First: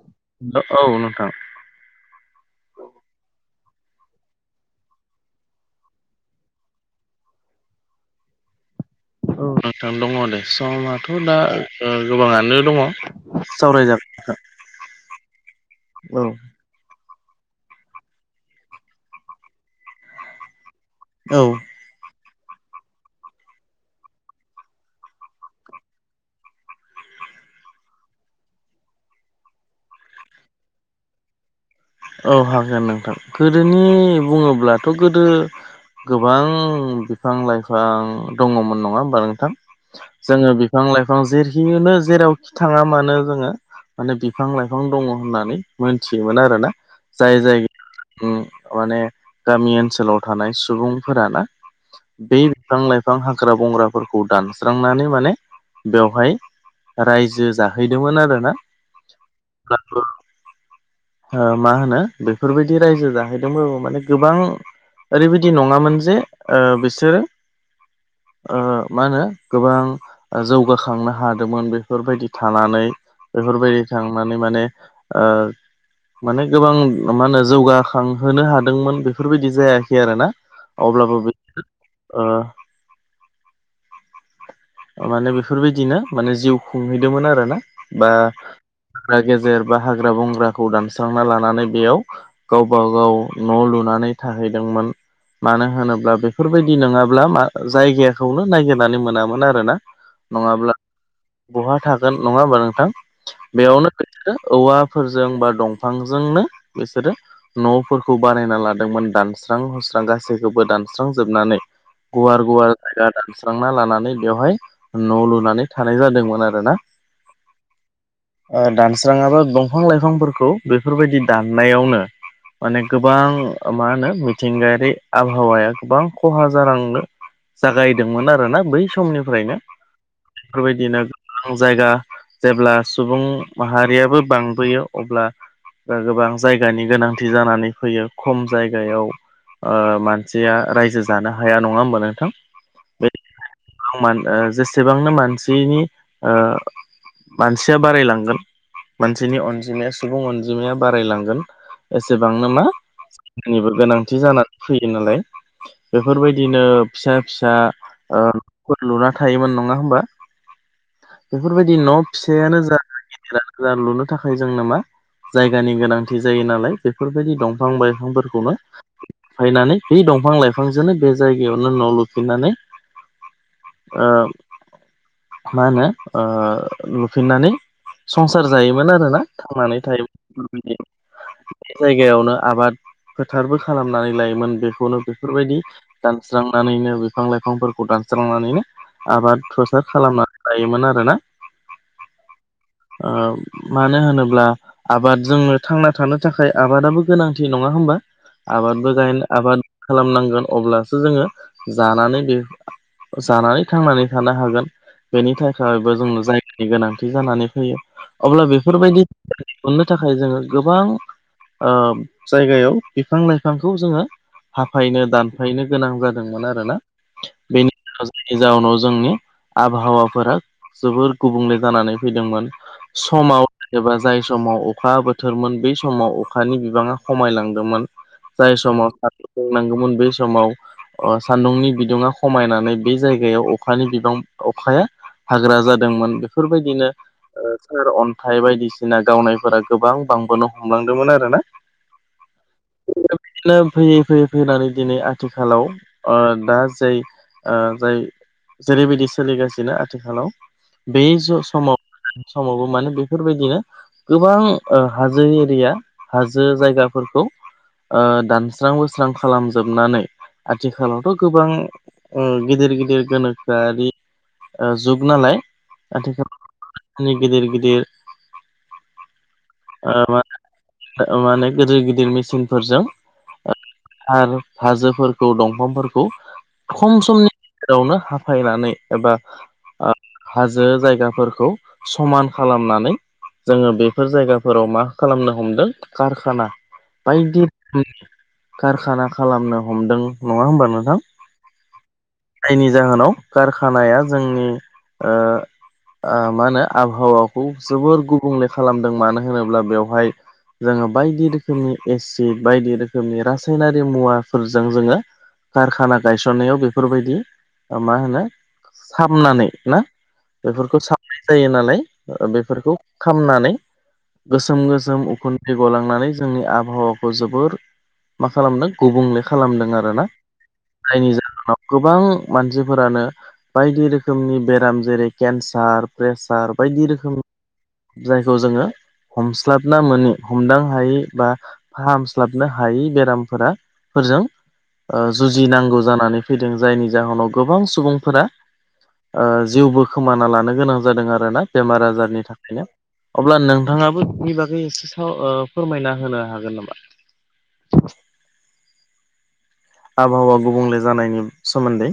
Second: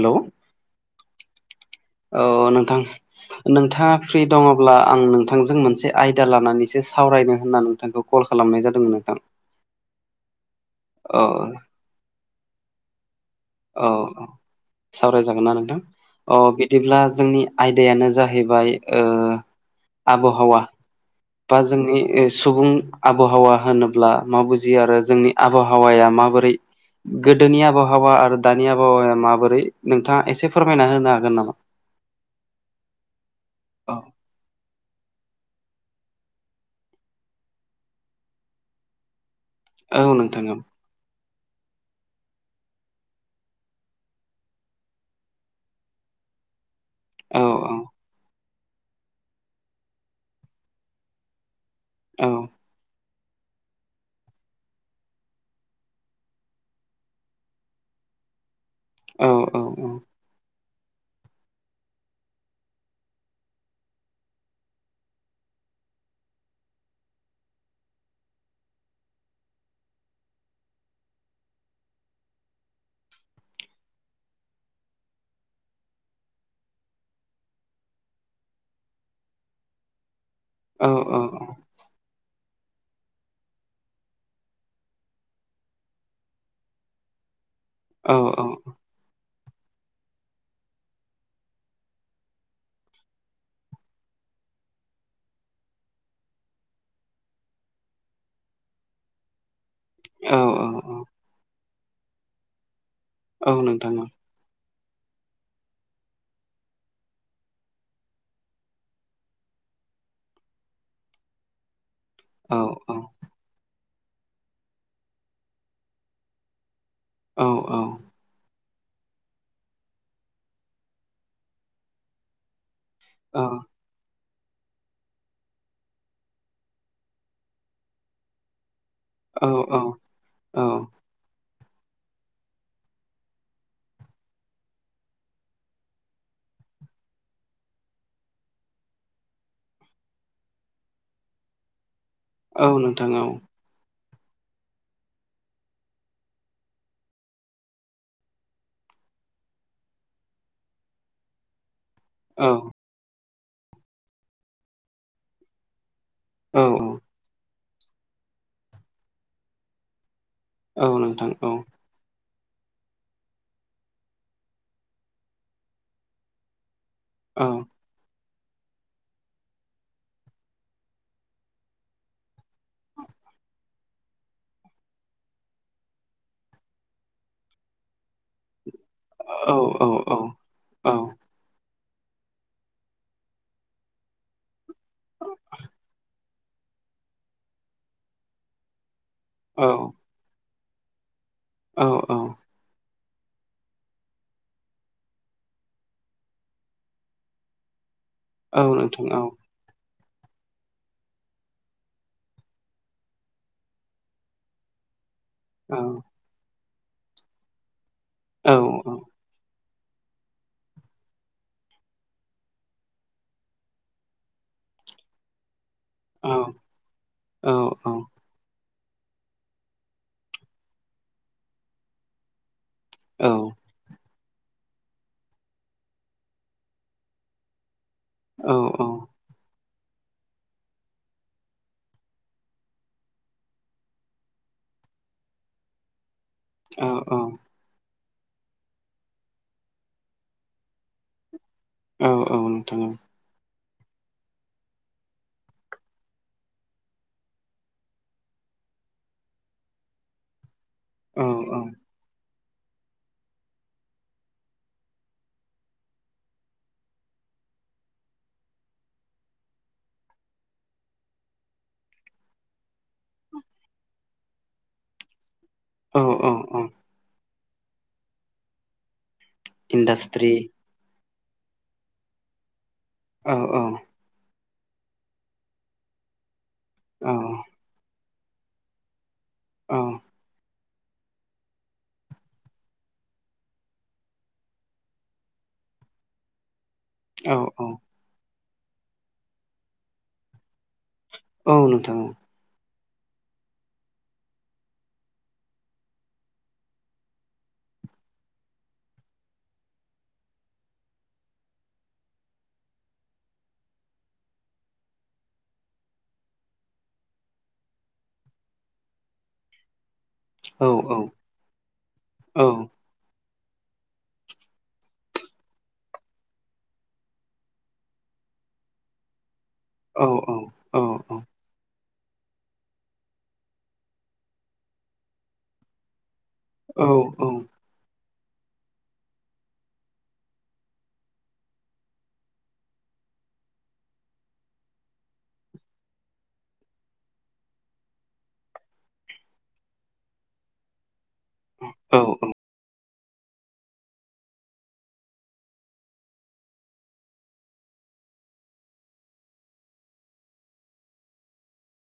Hello. ओ औ नोंथां। औ नोंथां। नोंथाङा फ्रि दङ'ब्ला आं नोंथांजों मोनसे आयदा लानानैसो सावरायनो होनना नोंथांखौ कल खालामनाय जादोंमोन नोंथां। औ नोंथां दङ दे समथ' औ दा ओ गोबाङानो दङ'। औ सावरायजागोन सावरायजागोनना नोंथां अ बिदिब्ला जोंनि आयदायानो जाहैबाय ओ आबहावा। औ। बा जोंनि सुबुं आबहावा होनोब्ला मा बुजियो आरो जोंनि आबहावाया माबोरै गोदोनि आबहावा आरो दानि आबहावाया माबोरै नोंथाङा एसे फोरमायना होनो हागोन नामा? औ हागोन नोंथां गोदोनि औ बुङोब्लाथ' गोदो गोबां बिफां लायफां दङ'मोन नङा होमबा नोंथां औ नोंथां जोङो औ बिफां लायफां जेरैखिनो जेरावखि थाङा मानो जोङो माने बिफां लायफां दङ' होननानै मोनथियोमोन आरोना। जाय औ जाय उम माने गामि ओनसोलाव थानाय सुबुंफोराना औ बे बिफां लायफां हाग्रा बंग्राफोरखौ दानस्रांनानै माने बेवहाय रायजो जाहैदोंमोन आरोना। औ औ औ। अब्लाबो ओ मा होनो बेफोरबायदि रायजो जाहैदोंबो माने गोबां ओरैबायदि नङामोन जे ओ बिसोरो ओ मा होनो गोबां जौगाखांनो हादोंमोन बेफोरबायदि थानानै बेफोरबायदि थांनानै माने। ओ। माने गोबां मा होनो जौगाखांहोनो हादोंमोन बेफोरबायदि जायाखै आरोना। अब्लाबो औ बे ओ माने बेफोरबायदिनो माने जिउ खुंहैदोंमोन आरोना। बा औ औ हाग्रा गेजेर बा हाग्रा बंग्राखौ दान स्रांना लानानै बेयाव गावबागाव न' लुनानै थाहैदोंमोन। मानो होनोब्ला बेफोरबायदि नोङाब्ला मा जायगाखौनो नायगिरनानै मोनामोन आरोना। औ नङाब्ला औ बहा थागोन नङा होम्बा नोंथां। औ बेयावनो नोंथां औ बिसोरो औवाफोरजों बा दंफांजोंनो बिसोरो नफोरखौ बानायना लादोंमोन दानस्रां हुस्रां गासैखौबो दानस्रांजोबनानै गुवार गुवार औ जायगा दानस्रांना लानानै बेवहाय न लुनानै थानाय जादोंमोन आरो ना औ औ ओ दानस्राङाबा दंफां लाइफांफोरखौ बेफोरबायदि दाननायावनो माने गोबां औ ओ मा होनो मिथिंगायारि आबहावाया गोबां खहा जालांनो जागायदोंमोन आरोना बै समनिफ्रायनो औ औ बेफोरबायदिनो ओं जायगा जेब्ला सुबुं माहारियाबो बांबोयो अब्ला ओ गोबां जायगानि गोनांथि जानानै फैयो खम जायगायाव ओ मानसिया रायजो जानो हाया नङा होमबा नोंथां। औ नोंथां औ। आवमोन ओ जेसेबांनो मानसिनि ओ मानसिया बारायलांगोन मानसिनि अनजिमाया सुबुं अनजि जिमाया बारायलांगोन औ एसेबांनो मा निफोरबो गोनांथि जानानै फैयो नालाय बेफोरबायदिनो औ फिसा फिसा ओ नफोर लुना थायोमोन नङा होमबा औ नोंथां औ बेफोरबायदि न फिसायानो जा गिरानो जा लुनो थाखाय जोंनो मा जायगानि गोनांथि जायो नालाय बेफोरबायदि औ दंफां बाइफांफोरखौनो फायनानै बे दंफां लाइफांजोंनो बे जायगायावनो न लुफिननानै ओ मा होनो ओ लुफिन्नानै संसार जायोमोन आरो ना औ थांनानै थायो औ [unintelligible] जायगायावनो आबाद फोथारबो खालामनानै लायोमोन बेखौनो बेफोरबायदि दानस्रांनानैनो बिफां लाइफांफोरखौ दानस्रांनानैनो आबाद फोथार खालामनानै लायोमोन आरोना औ औ ओ मानो होनोब्ला आबादजोंनो थांना थानो थाखाय आबादाबो गोनांथि नङा होमबा औ नोंथां औ आबादबो नोंथां औ गायनो आबाद खालामनांगोन अब्लासो जोङो जानानै बे जानानै थांनानै थानो हागोन बेनि थाय औ खाबो जोंनो जायगानि गोनांथि जानानै फैयो अब्ला औ औ बेफोरबायदि अननो थाखाय जोङो गोबां ओ जायगायाव बिफां लाइफांखौ जोङो हाफायनो दानफायनो गोनां जा दोनमोन आरो ना बेनि नि जाउनाव जोंनि आबहावाफोरा जोबोर गुबुंले जानानै फैदोंमोन। समाव एबा जाय समाव अखा बोथोरमोन बै समाव अखानि बिबाङा खमायलांदोंमोन। जाय समाव सान्दुं दुंनांगौमोन बे समाव अ सान्दुंनि बिदुङा खमायनानै बे जायगायाव अखानि बिबां अखाया हाग्रा जादोंमोन बेफोरबायदिनो ओ सार अन्थाइ बायदिसिना गावनायफोरा गोबां बांबोनो हमलांदोंमोन आरोना औ औ नोंथां औ बिदिनो फैयै फैयै फैनानै दिनै आथिखालाव ओ दा जाय ओ जाय जेरैबायदि सोलिगासिनो आथिखालाव बे ज समाव समावबो माने बेफोरबायदिनो गोबां ओ हाजो एरिया हाजो जायगाफोरखौ ओ दानस्रां हुस्रां खालामजोबनानै आथिखालावथ' गोबां ओ गिदिर गिदिर गोनोखोयारि ओ जुग नालाय औ औ आथिखालनि गिदिर गिदिर ओ इन्डास्ट्रि माने ओ माने गिदिर गिदिर मेसिनफोरजों औ औ आरो हाजोफोरखौ दंफांफोरखौ खम समनि रावनो हाफायनानै एबा औ आ हाज जो जायगाफोरखौ समान खालामनानै जोंङो बेफोर जायगाफोराव मा खालामनो हमदों कारखाना औ बायदि कारखाना खालामनो हमदों नंङा होमबा नोंथां औ नोंथां औ जायनि जाहोनाव कारखानाया जोंनि ओ आ माहोनो आबहावाखौ जोबोर गुबुंले खालामदों मानो होनोब्ला बेवहाय जोंङो बायदि रोखोमनि एसिड बायदि रोखोमनि रासायनारि मुवाफोरजों जोंङो कारखाना गायसननायाव बे बेफोरबायदि मा होनो सामनानै ना औ बेफोरखौ औ साब जायो नालाय बेफोरखौ औ खामनानै गोसोम गोसोम उखुन्दै गलांनानै जोंनि आबहावाखौ जोबोर मा खालामदों गुबुंले खालामदों आरोना औ औ जायनि औ जा गोबां मानसिफोरानो बायदि रोखोमनि बेराम जेरै केन्सार, प्रेसार औ बायदि रोखोम जायखौ जोंङो हमस्लाबना मोनि हमदां हायै बा फाहामस्लाबनो हायि बेरामफोरा फोरजों जुजिनांगौ जानानै फैदों जायनि जाहोनाव गोबां सुबुंफोरा जिउबो खोमाना लानो गोनां जादों आरो आरोना बेमार औ आजारनि थाखायनो अब्ला नोंथांङाबो बिनि बागै एसे स ओ फोरमायना होनो हागोन नामा [inaudible] आबहावा गुबुंले जानायनि सोमोन्दै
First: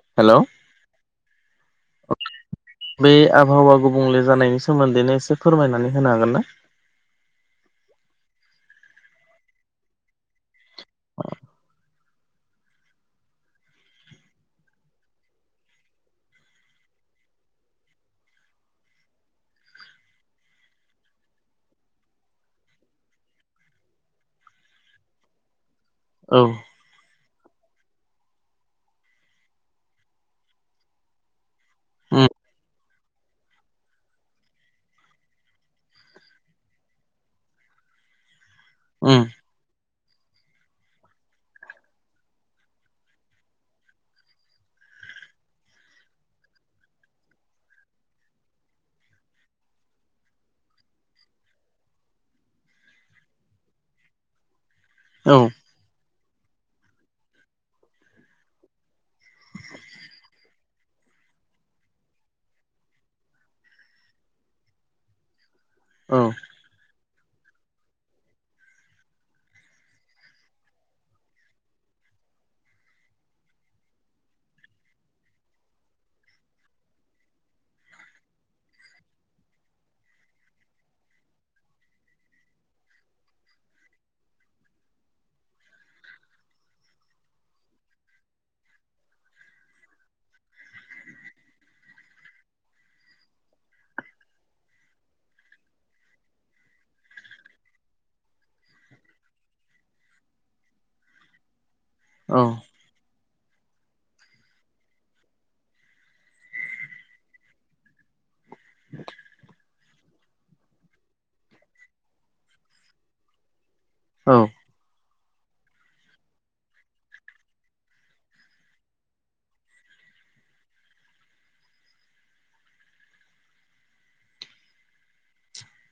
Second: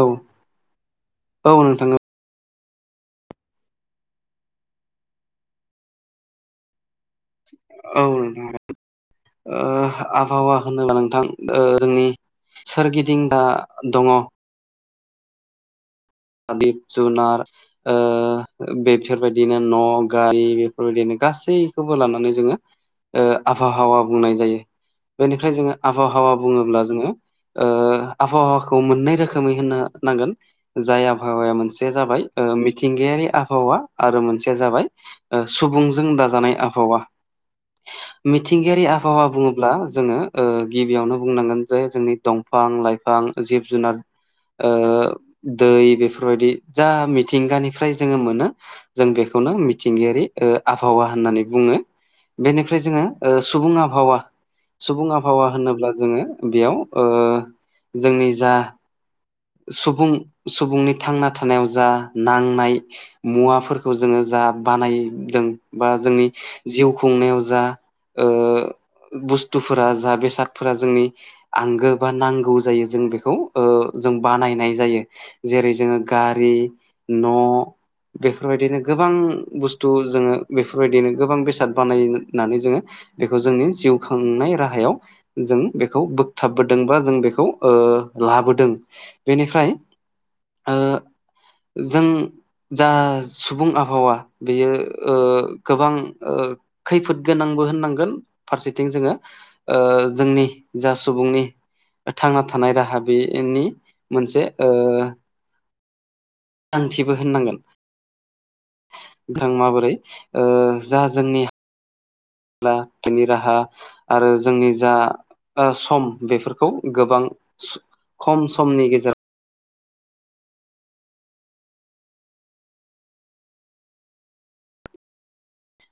औ हेल' औ नोंथां औ बे आबहावा गुबुंले जानायनि सोमोन्दैनो एसे फोरमायनानै होनो हागोनना? औ नोंथां ओ आबाहावा होनोब्ला नोंथां ओ जोंनि सोरगिदिं दा दंङ बायदि जुनार ओ बेफोरबायदिनो न', गारि बेफोरबायदिनो गासैखौबो लानानै जोंङो ओ आबाहावा बुंनाय जायो बेनिफ्राय जोंङो आबहावा औ बुंङोब्ला जोंङो ओ आबहावाखौ मोननै रोखोमै होननो नांगोन जाय आबहावाया मोनसे जाबाय उम ओ मिथिं गायारि आबहावा आरो मोनसेया जाबाय ओ सुबुंजों दाजानाय आबहावा [inaudible] मिथिंगायारि उम आबाहावा बुंङोब्ला जोंङो ओ गिबियावनो बुंनांगोन जे जोंनि दंफां लाइफां जिब जुनार ओ दै बेफोरबायदि जा मिथिंगानिफ्राय जोंङो मोनो जों बेखौनो मिथिंगायारि ओ आबाहावा होननानै बुंङो बेनिफ्राय जोंङो ओ सुबुं आबाहावा सुबुं औ आबहावा होनोब्ला जोंङो बेयाव जोंनि जा सुबुं सुबुंनि थांना थानायाव जा नांनाय मुवाफोरखौ जोंङो जा बानायदों बा जोंनि जिउ खुंनायाव जा बुस्थुफोरा जा बेसादफोरा जोंनि आंगो बा नांगौ जायो जों बेखौ जों बानायनाय जायो जेरै जोंङो गारि न' बेफोरबायदिनो गोबां बुस्थु जोंङो बेफोरबायदिनो गोबां बेसाद बानायनानै जोंङो बेखौ जोंनि जिउ खांनाय राहायाव जों बेखौ बोगथाबबोदों बा जों बेखौ लाबोदों बेनिफ्राय जों जा सुबुं आबाहावा बेयो गोबां खैफोद गोनांबो होननांगोन फारसेथिं जोङो ओ जोंनि जा सुबुंनि औ थांना थानाय राहा बेनि मोनसे [unintelligible] होननांगोन [unintelligible] माबोरै जा जोंनि [unintelligible] बिनि राहा आरो औ जोंनि जा सम बेफोरखौ गोबां खम समनि गेजेराव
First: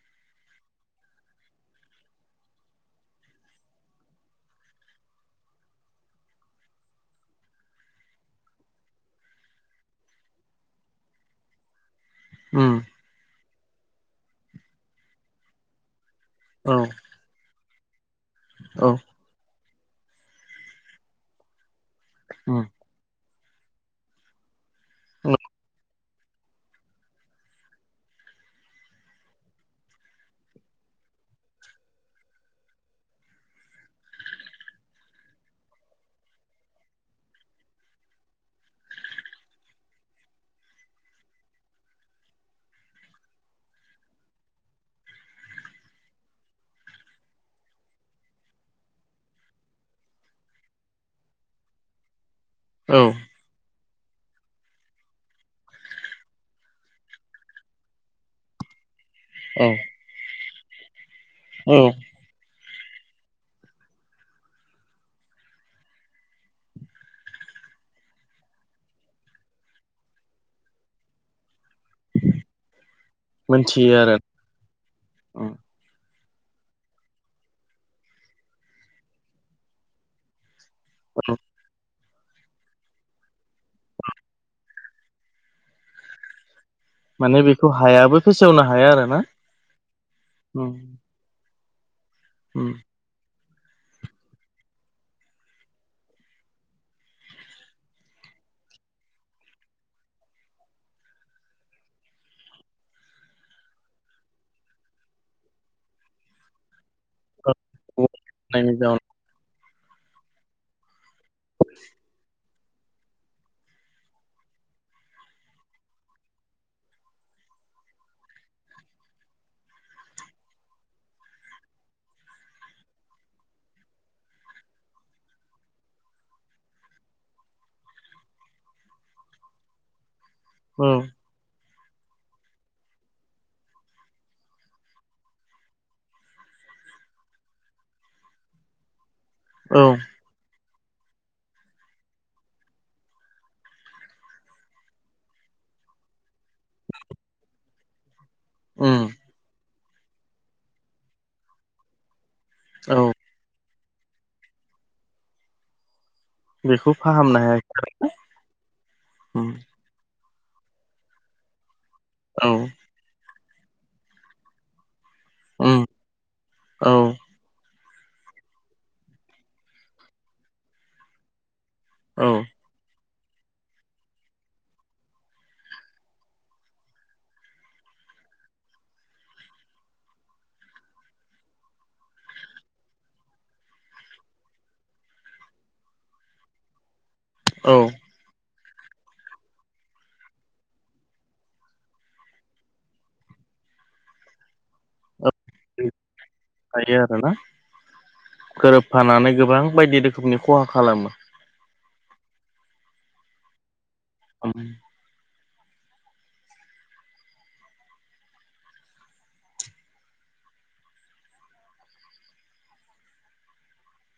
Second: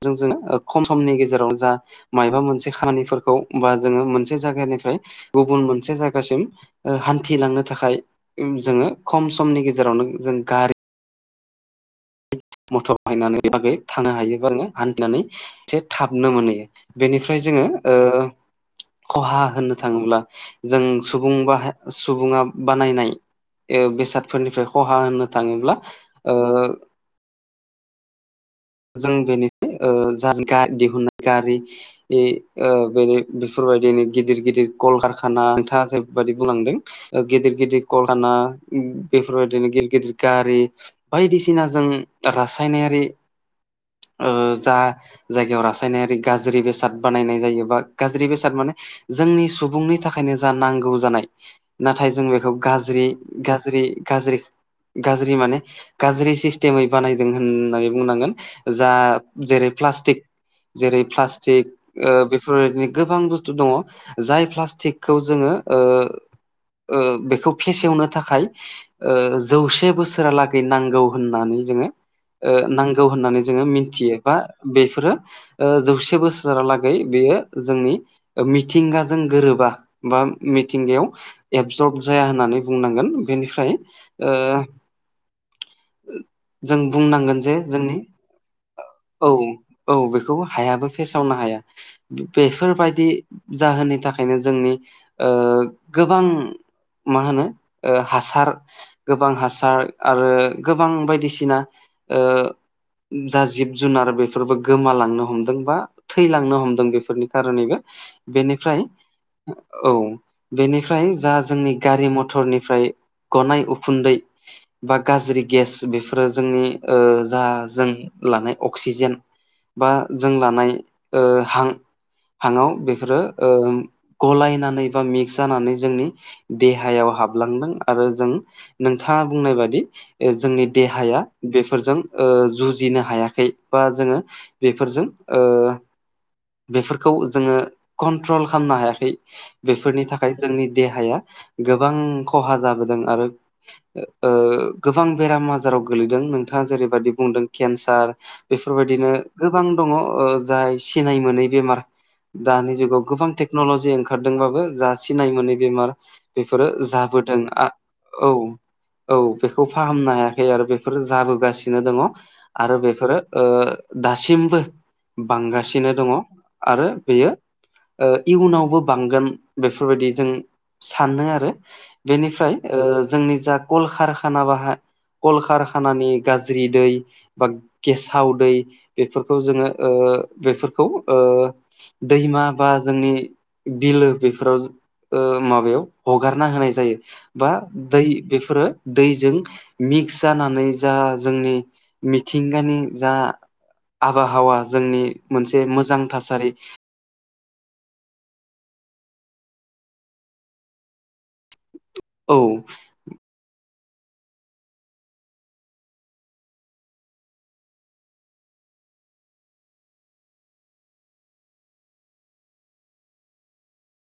जों जोङो खम समनि गेजेराव जा मायबा मोनसे खानिफोरखौ बा जोङो मोनसे जायगानिफ्राय गुबुन मोनसे जायगासिम हान्थिलांनो थाखाय जोङो खम समनि गेजेरावनो जों गारि उम मथर बायनानै बागै थानो हायो बा जोङो हान्थिनानै एसे थाबनो मोनहैयो बेनिफ्राय जोङो अ खहा होननो थाङोब्ला जों सुबुं [unintelligible] सुबुङा उम बानायनाय बेसादफोरनिफ्राय खहा होननो थाङोब्ला जों बेनिफ्राय [unintelligible] दिहुननाय गारि बे [unintelligible] बेफोरबायदिनो गिदिर गिदिर कलकारखाना नोंथाङा [unintelligible] बुंलांदों गिदिर गिदिर कलखाना बेफोरबायदिनो गिदिर गिदिर गारि बायदिसिना जों रासायनारि जा जायगायाव रासायनारि गाज्रि बेसाद बानायनाय जायो बा गाज्रि बेसाद माने जोंनि सुबुंनि थाखायनो जा नांगौ जानाय नाथाय जों बेखौ औ गाज्रि गाज्रि गाज्रि गाज्रि माने गाज्रि सिस्टेमै बानायदों होननानै बुंनांगोन जा जेरै प्लास्टिक जेरै प्लास्टिक औ [unintelligible] गोबां बुस्थु दङ जाय प्लास्टिकखौ जोङो ओ ओ बेखौ फेसेवनो थाखाय जौसे बोसोरालागै नांगौ होननानै जोङो ओ नांगौ होननानै जोङो मोनथियो मिथियो आरो बा बेफोरो उम ओ जौसे बोसोर [unintelligible] बेयो जोंनि मिथिंगाजों गोरोबा बा औ मिथिंगायाव [unintelligible] जाया होननानै बुंनांगोन बेनिफ्राय ओ जों बुंनांगोन जे जोंनि फोसावना [unintelligible] औ औ बेखौ हायाबो फेसावनो हाया उम बेफोरबायदि जाहोननि थाखायनो जोंनि ओ गोबां मा होनो ओ हासार गोबां हासार आरो गोबां बायदिसिना जा जिब जुनार बेफोरबो गोमालांनो हमदों बा थैलांनो हमदों बेफोरनि खारैबो बेनिफ्राय जाउनाव औ बेनिफ्राय जा जोंनि गारि मथरनिफ्राय गनाय उखुन्दै बा गाज्रि गेस बेफोरो जोंनि ओ जा जों लानाय अक्सिजेन बा जों लानाय ओ हां हांआव बेफोरो ओम गलायनानै बा मिक्स जानानै जोंनि देहायाव हाबलांदों आरो जों नोंथाङा बुंनाय बादि जोंनि औ देहाया बेफोरजों ओ जुजिनो हायाखै बा जोङो बेफोरजों ओ बेफोरखौ जोङो कन्ट्रल खालामनो हायाखै औ बेफोरनि थाखाय थाखाय जोंनि देहाया गोबां खहा जाबोदों आरो ओ गोबां बेराम आजाराव गोलैदों नोंथाङा जेरैबायदि बुंदों केन्सार उम बेफोरबायदिनो गोबां दङ जाय सिनाय मोनै बेमार दानि औ जुगाव गोबां टेक्न'ल'जि ओंखारदोंबाबो जा सिनाय मोनै बेमार बेफोरो बेखौ फाहामनो जाबोदों आ हायाखै औ औ उम बेखौ फाहामनो हायाखै आरो बेफोरो जाबोगासिनो दङ औ आरो बेफोरो ओ दासिमबो उम बांगासिनो दङ आरो औ बेयो ओ इयुनावबो बांगोन बेफोरबादि जों सानदो आरो औ बेनिफ्राय ओ जोंनि जा कल खारखाना बाहा कल खारखानानि गाज्रि दै बा गेसाव दै बेफोरखौ जोङो ओ बेफोरखौ ओ दैमा बा जोंनि बिलो बेफोराव ओ माबायाव हगारना होनाय जायो बा दै बेफोरो दैजों मिक्स जानानै जा जोंनि मिथिंगानि जा आबाहावा जोंनि मोनसे उम मोजां थासारि जायो आरो ना गोरोबफानानै गोबां बायदि रोखोमनि खहा खालामो। औ उम